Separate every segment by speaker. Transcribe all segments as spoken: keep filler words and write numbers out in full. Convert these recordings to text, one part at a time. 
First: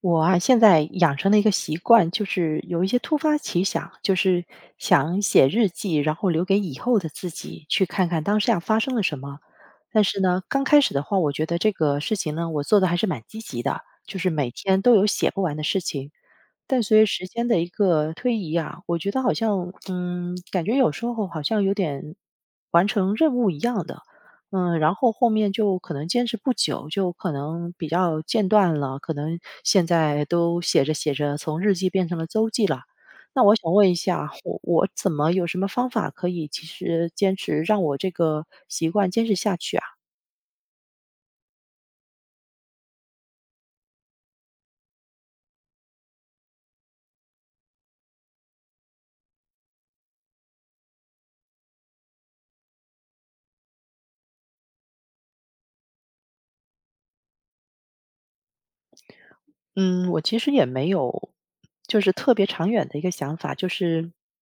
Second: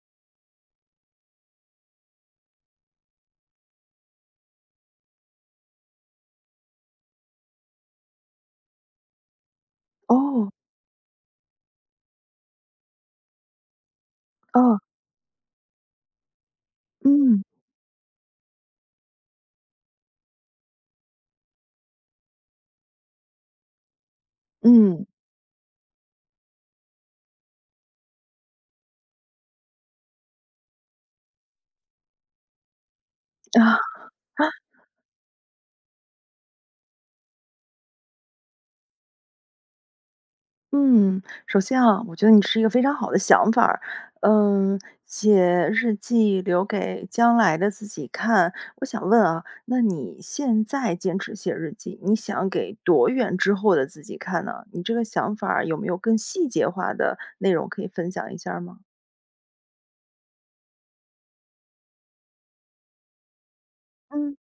Speaker 1: 我啊，现在养成了一个习惯，就是有一些突发奇想，就是想写日记，然后留给以后的自己去看看当下发生了什么。但是呢，
Speaker 2: 哦，
Speaker 1: 刚开始的话，我觉得这个事情呢，我做的还是蛮积极的，就是每
Speaker 2: 哦，
Speaker 1: 天都有写不完的事情。但随着时
Speaker 2: 嗯，
Speaker 1: 间的一个推移啊，我觉得好像，嗯，感觉有时候好像有点完成任务一样的。嗯，然
Speaker 2: 嗯，
Speaker 1: 后后面就可能坚持不久，就可能比较间断了，可能现在都写着写着，从日记变成了周记了。那我想
Speaker 2: 啊
Speaker 1: 问一下，我我怎么有什么方法可以其实坚持让我这个习惯坚持下去啊？
Speaker 2: 嗯，首先啊，我觉得你是一个非常好的想法儿，嗯，写日记留给将来的自己看。我想问啊，那你现在坚持写日记，你想给多远之后的自己看呢？你这个想法儿有没有更细节化的内容可以分享一下儿吗？
Speaker 1: 嗯，我其实也没有，就是特别长远的一个想法，就是
Speaker 2: 嗯，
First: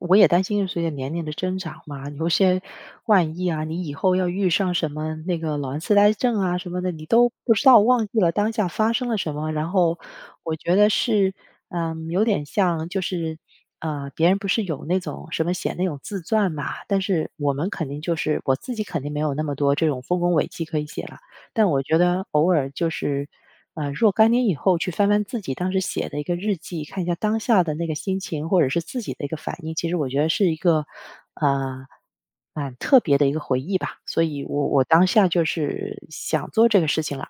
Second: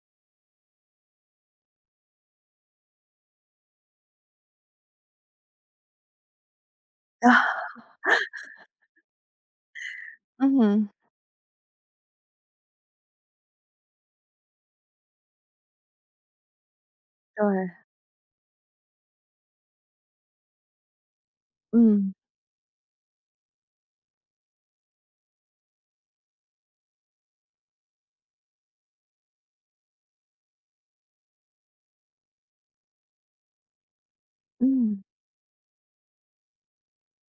Speaker 1: 我也担心随着年龄的增长嘛，有些万一啊，你以后要遇上什么那个老年痴呆症啊什么的，你都不
Speaker 2: 啊，
Speaker 1: 知道，忘记了当下发生了什么。然后我觉
Speaker 2: 嗯，
Speaker 1: 得是，嗯，有点像就是。呃，别人不是有那种什么写那种自传嘛，但是我们
Speaker 2: 对，
Speaker 1: 肯定就是我自己肯定没有那么多这种丰功伟绩可以写了，但我觉
Speaker 2: 嗯，
Speaker 1: 得偶尔就是啊，若干年以后去翻翻自己当时写的一个日记，看一下当下的那个心情，或者是自己的一个反应，其实我觉得是一个，啊，蛮特别的一个回忆吧。所以我我
Speaker 2: 嗯。
Speaker 1: 当下就是想做这个事情了，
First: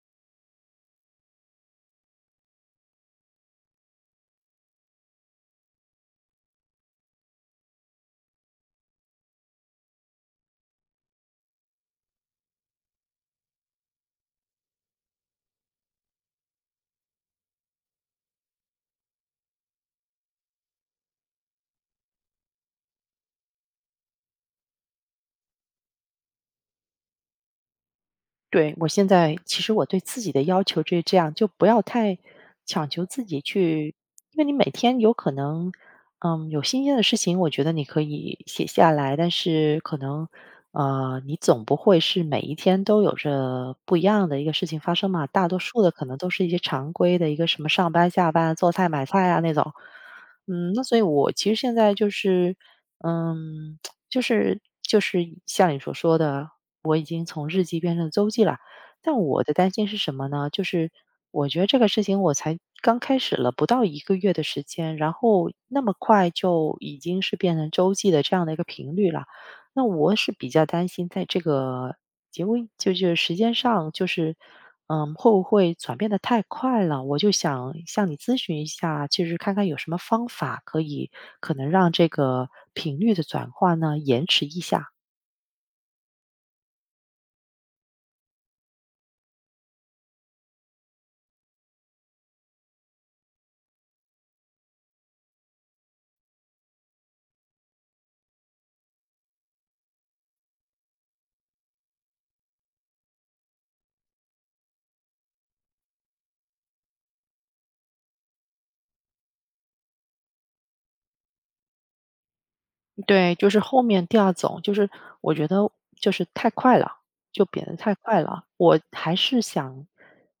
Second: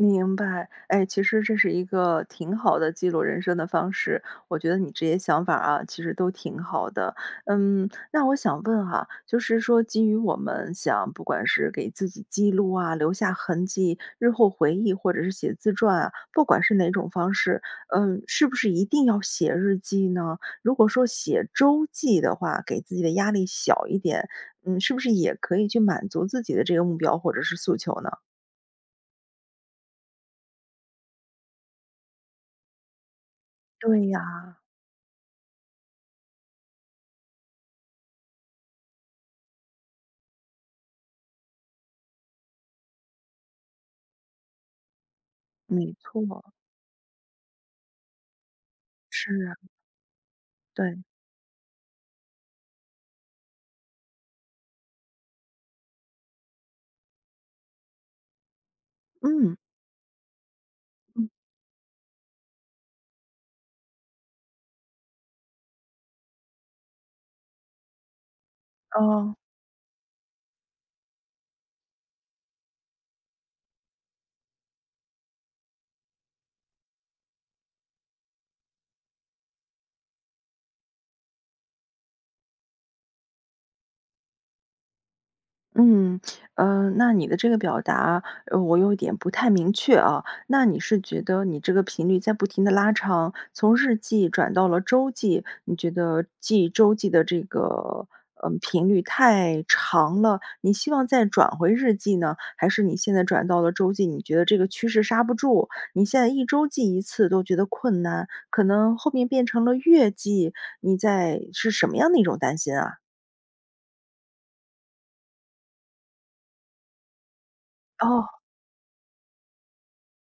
Speaker 2: 明白，哎，其实这是一个挺好的记录人生的方式，我觉得你这些想法啊，其实都挺好的。嗯，那我想问哈，就是说基于我们想，不管是给自己记录啊，留下痕迹，日后回忆，或者是写自传啊，不管是哪种方式，嗯，是不是一定要写日记呢？如果说写周记的话，给自己的压力小一点，嗯，是不是也可以去满足自己的这个目标或者是诉求呢？
Speaker 1: 对，我现在其实我对自己的要求就是这样，就不要太强求自己去，
Speaker 2: 对
Speaker 1: 因为你
Speaker 2: 呀、
Speaker 1: 每天有可能，嗯，有新鲜的事情，我觉得你可以写下来，但是可能，呃，你总不会是每一天都有着不一样的一个事情发生嘛，大多数的
Speaker 2: 没
Speaker 1: 可能都
Speaker 2: 错，
Speaker 1: 是一些常规的一个什么上班、下班、做菜、买菜
Speaker 2: 是
Speaker 1: 啊那
Speaker 2: 啊，
Speaker 1: 种。嗯，那所
Speaker 2: 对，
Speaker 1: 以我其实现在就是，嗯，就是就是像你所说的，经从日记变成周记了。但我的
Speaker 2: 嗯，
Speaker 1: 担心是什么呢？就是
Speaker 2: 嗯，
Speaker 1: 我觉得这个事情我才刚开始了不到一个月的时间，然后那么快就已经是变成周记的这样的一个频率了。
Speaker 2: 哦，
Speaker 1: 那我是比较担心在这个节目，就是时间上，就是嗯，会不会转变的太快了？我就想向你咨询一下，就是看看有什么方法可以可能让这个频率的转换呢延迟一下。
Speaker 2: 嗯，呃，那你的这个表达，呃，我有点不太明确啊。那你是觉得你这个频率在不停的拉长，从日记转到了周记，你觉得记周记的这个，嗯频率太长了，你希望再转回日记呢？还是你现在转到了周记，你觉得这个趋势刹不住，你现在一周记一次都觉得困难，可能后面变成了月记，你在是什么样的一种担心啊？
Speaker 1: 对，就是后面第二种，就是我觉得就是太快了，就贬得太快
Speaker 2: 哦，
Speaker 1: 了。我还是想，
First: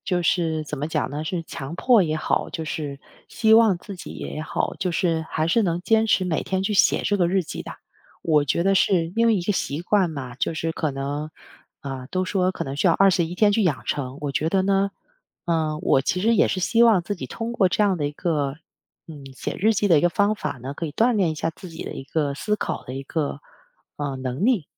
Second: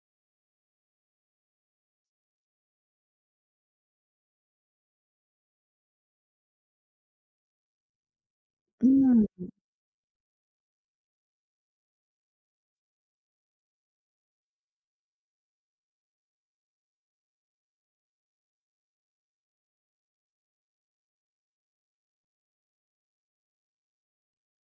Speaker 1: 就是怎么讲呢？是强迫也好，就是希望自己也好，就是还是能坚持每天去写这个日记的。我觉得是
Speaker 2: 嗯。
Speaker 1: 因为一个习惯嘛，就是可能啊、都说可能需要二十一天去养成。我觉得呢，嗯、我其实也是希望自己通过这样的一个嗯，写日记的一个方法呢，可以锻炼一下自己的一个思考的一个呃能力。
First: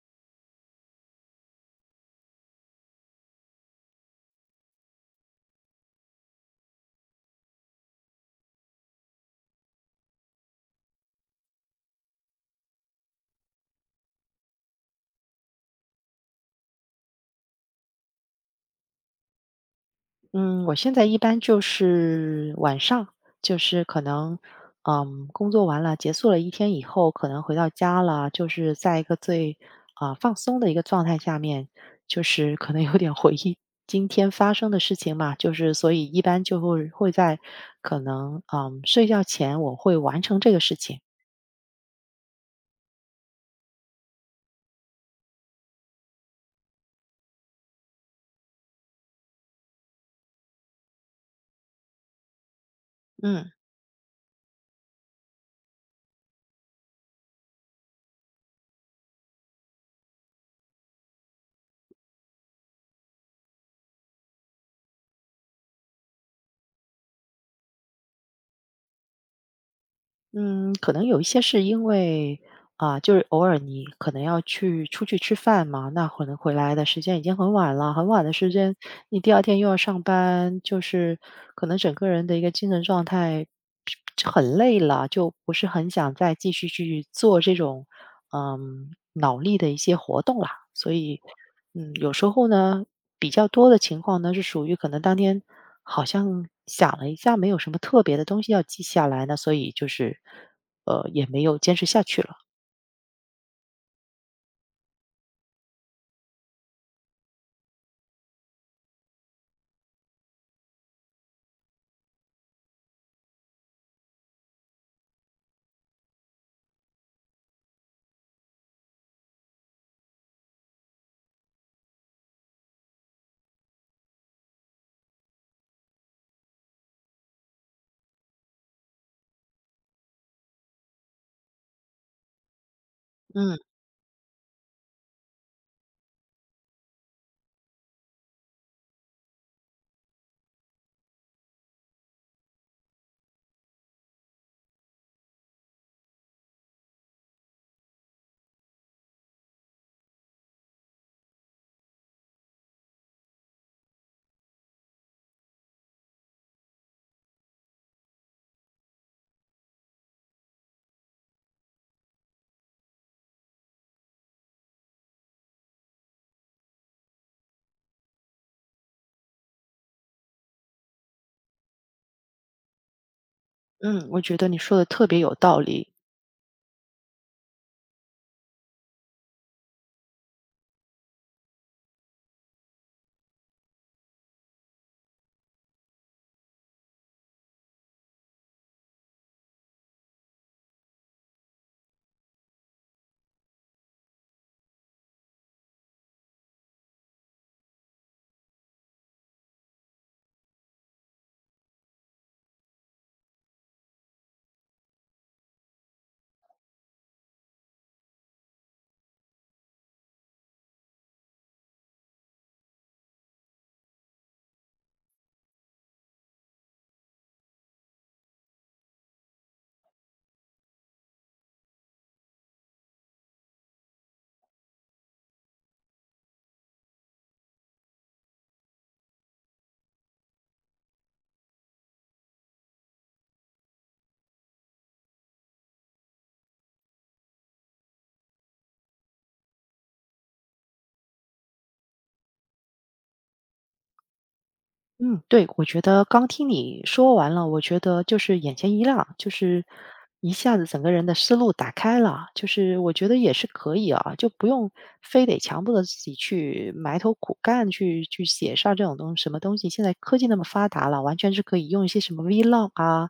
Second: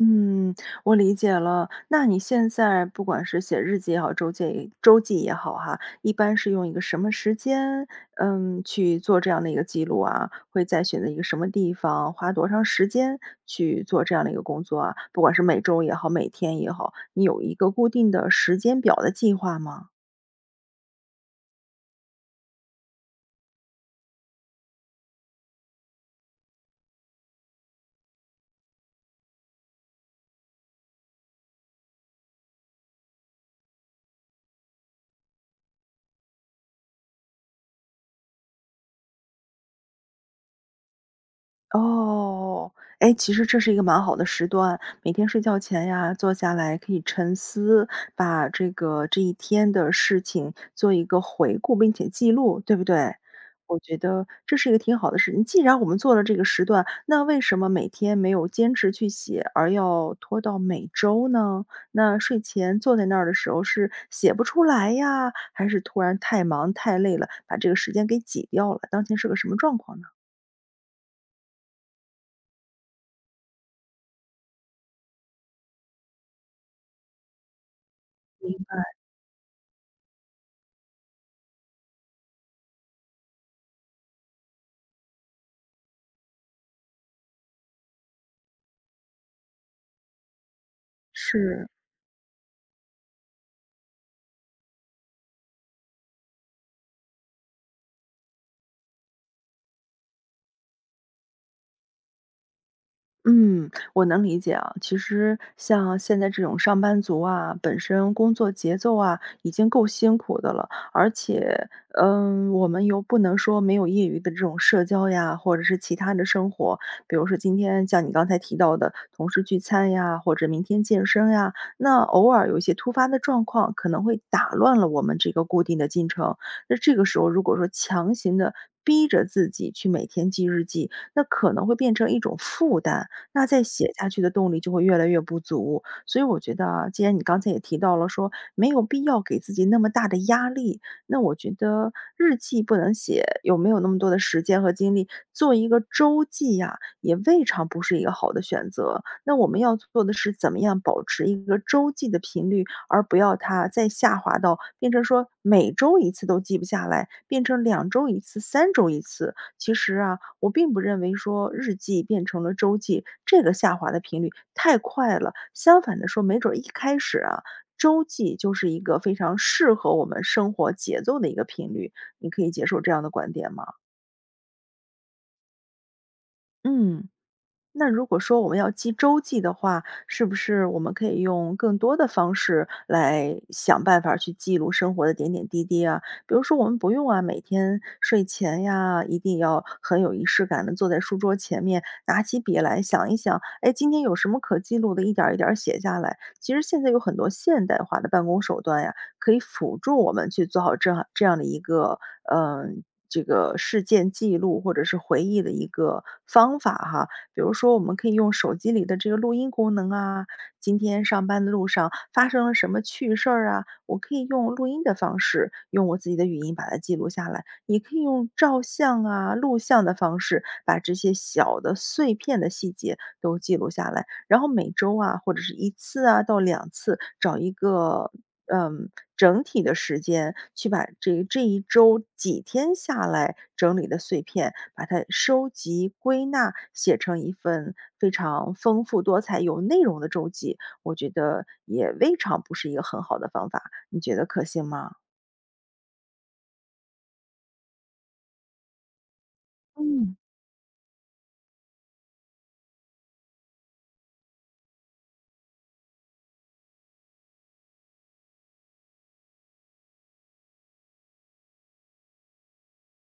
Speaker 2: 嗯，我理解了。那你现在不管是写日记也好，周记周记也好哈，一般是用一个什么时间，嗯，去做这样的一个记录啊？会在选择一个什么地方，花多长时间去做这样的一个工作啊？不管是每周也好，每天也好，你有一个固定的时间表的计划吗？
Speaker 1: 嗯，我现在一般就是晚上，就是可能嗯工作完了，结束了一天以后，可能回到家了，就是在一个最啊、放松的一个状态下面，就是可能有点回忆今天发生的事情嘛，就是所以一般就会会在可能嗯睡觉前我会完成这个事情。
Speaker 2: 哦，哎，其实这是一个蛮好的时段，每天睡觉前呀，坐下来可以沉思，把这个这一天的事情做一个回顾，并且记录，对不对？
Speaker 1: 嗯。
Speaker 2: 我觉得这是一个挺好的事情。既然我们做了这个时段，那为什么每天没有坚持去写，而要拖到每周呢？那睡前坐在那儿的时候是写不出来呀，还是突然太忙太累了，把这个时间给挤掉了？当前是个什么状况呢？
Speaker 1: 嗯，可能有一些是因为啊，就是偶尔你可能要去出去吃饭嘛，那可能回来的时间已经很晚了，很晚的时间，你第二天又要上班，就是可能整个人的一个精神状态很累了，就不是很想再继续去做这种嗯脑力的一些活动啦，所以。
Speaker 2: 是，
Speaker 1: 嗯，有时候呢，比较多的情况呢，是属于可能当天好像想了一下，没有什么特别的东西要记下来呢，所以就是，呃，也没有坚持下去了。
Speaker 2: 嗯，我能理解啊。其实像现在这种上班族啊，本身工作节奏啊已经够辛苦的了，而且，嗯，我们又不能说没有业余的这种社交呀，或者是其他的生活，比如说今天像你刚才提到的同事聚餐呀，或者明天健身呀，那偶尔有一些突发的状况，可能会打乱了我们这个固定的进程。那这个时候，如果说强行的逼着自己去每天记日记，那可能会变成一种负担。那
Speaker 1: 嗯
Speaker 2: 再写下去的动力就会越来越不足。所以我觉得啊，既然你刚才也提到了说没有必要给自己那么大的压力，那我觉得日记不能写，有没有那么多的时间和精力做一个周记呀，也未尝不是一个好的选择。那我们要做的是怎么样保持一个周记的频率，而不要它再下滑到变成说每周一次都记不下来，变成两周一次、三周一次，其实啊，我并不认为说日记变成了周记，这个下滑的频率太快了。相反的说，没准儿一开始啊，周记就是一个非常适合我们生活节奏的一个频率，你可以接受这样的观点吗？
Speaker 1: 嗯，我觉得你说的特别有道理。
Speaker 2: 嗯。那如果说我们要记周记的话，是不是我们可以用更多的方式来想办法去记录生活的点点滴滴啊？比如说，我们不用啊，每天睡前呀，一定要很有仪式感的坐在书桌前面，拿起笔来想一想，哎，今天有什么可记录的，一点儿一点儿写下来。其实现在有很多现代化的办公手段呀，可以辅助我们去做好这样这样的一个，嗯、这个事件记录或者是回忆的一个方法哈，比如说我们可以用手机里的这个录音功能啊，今天上班的路上发生了什么趣事儿啊，我可以用录音的方式，用我自己的语音把它记录下来，也可以用照相啊、录像的方式，把这些小的碎片的细节都记录下来。然后每周啊，或者是一次啊到两次，找一个嗯，整体的时间去把这这一周几天下来整理的碎片，把它收集归纳，写成一份非常丰富多彩、有内容的周记，我觉得也未尝不是一个很好的方法，你觉得可行吗？
Speaker 1: 嗯，对，我觉得刚听你说完了，我觉得就是眼前一亮，就是
Speaker 2: 嗯，
Speaker 1: 一下子整个人的思路打开了，就是我觉得也是可以啊，就不用非得强迫着自己去埋头苦干去去写上这种东什么东西。现在科技那么发达了，完全是可以用一些什么 vlog 啊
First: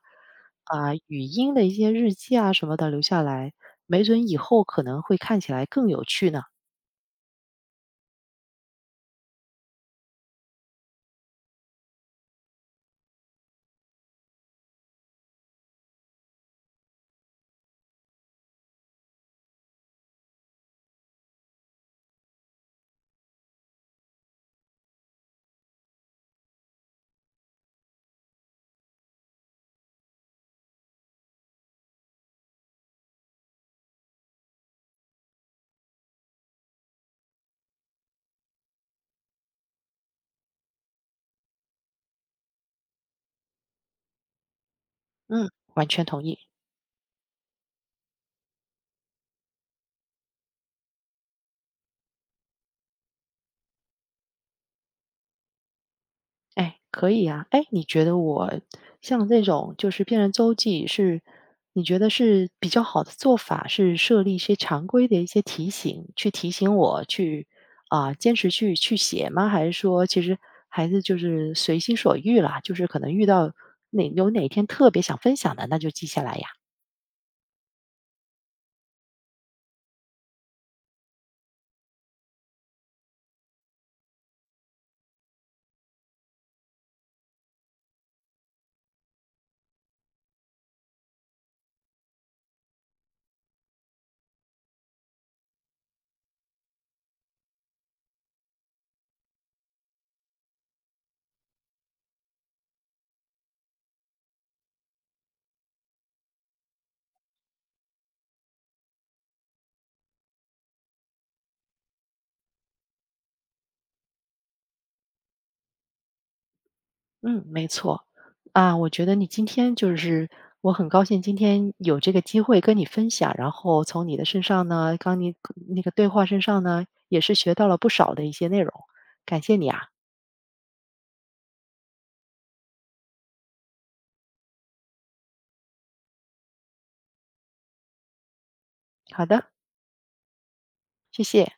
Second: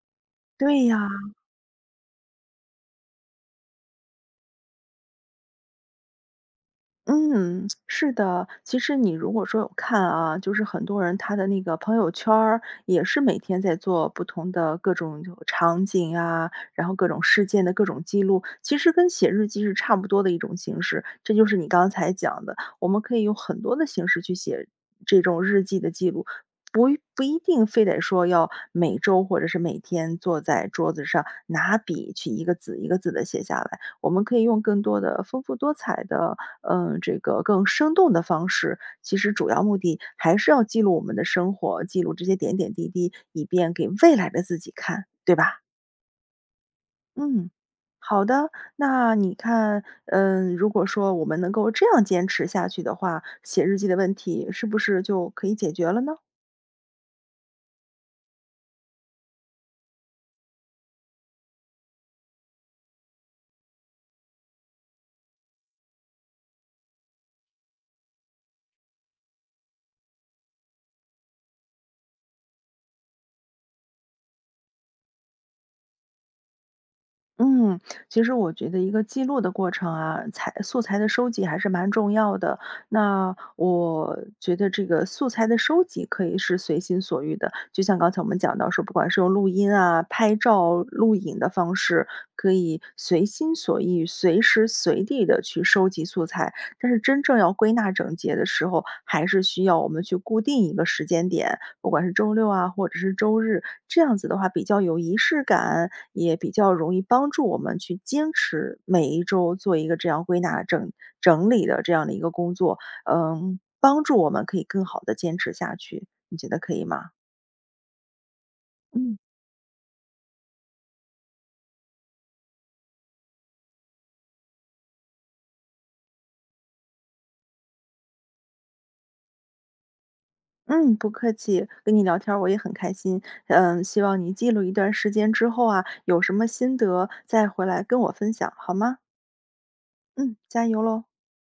Speaker 2: 对
Speaker 1: 啊、
Speaker 2: 呀。
Speaker 1: 语音的一些日记啊什么的留下来，没准以后可能会看起来更有趣呢。
Speaker 2: 嗯，是的。其实你如果说有看啊，就是很多人他的那个朋友圈儿也是每天在做不同的各种就场景啊，然后各种事件的各种记录，其实跟写日记是差不多的一种形式。这就是你刚才讲的，我们可以用很多的形式去写这种日记的记录。不一不一定非得说要每周或者是每天坐在桌子上拿笔去一个字一个字的写下来，我们可以用更多的丰富多彩的，嗯，这个更生动的方式，其实主要目的还是要记录我们的生活，记录这些点点滴滴，以便给未来的自己看，对
Speaker 1: 嗯，
Speaker 2: 吧？
Speaker 1: 完全同意。
Speaker 2: 嗯，好的，那你看，嗯，如果说我们能够这样坚持下去的话，写日记的问题是不是就可以解决了呢？
Speaker 1: 哎，可以啊。哎，你觉得我像这种就是辨认周记是，你觉得是比较好的做法，是设立一些常规的一些提醒，去提醒我去啊、坚持去去写吗？还是说其实还是就是随心所欲啦？就是可能遇到哪有哪天特别想分享的，那就记下来呀。
Speaker 2: 嗯，其实我觉得一个记录的过程啊，材素材的收集还是蛮重要的。那我觉得这个素材的收集可以是随心所欲的，就像刚才我们讲到说，不管是用录音啊、拍照、录影的方式，可以随心所欲、随时随地的去收集素材。但是真正要归纳整洁的时候，还是需要我们去固定一个时间点，不管是周六啊，或者是周日，这样子的话比较有仪式感，也比较容易帮助我们去坚持每一周做一个这样归纳整整理的这样的一个工作，嗯，帮助我们可以更好的坚持下去，你觉得可以吗？
Speaker 1: 嗯，没错。啊，我觉得
Speaker 2: 嗯，
Speaker 1: 你今天就是我很高兴今天有这个机会跟你分享，然后从你的身上呢，刚你那个对话身上呢，也是学到了不少的一些内容，感谢你啊。
Speaker 2: 嗯，不客气，跟你聊天儿我也很开心，嗯，希望你记录一段时间之后啊，有什么心得再回来跟我分享，好吗？
Speaker 1: 好的，
Speaker 2: 嗯，加油喽。
Speaker 1: 谢谢。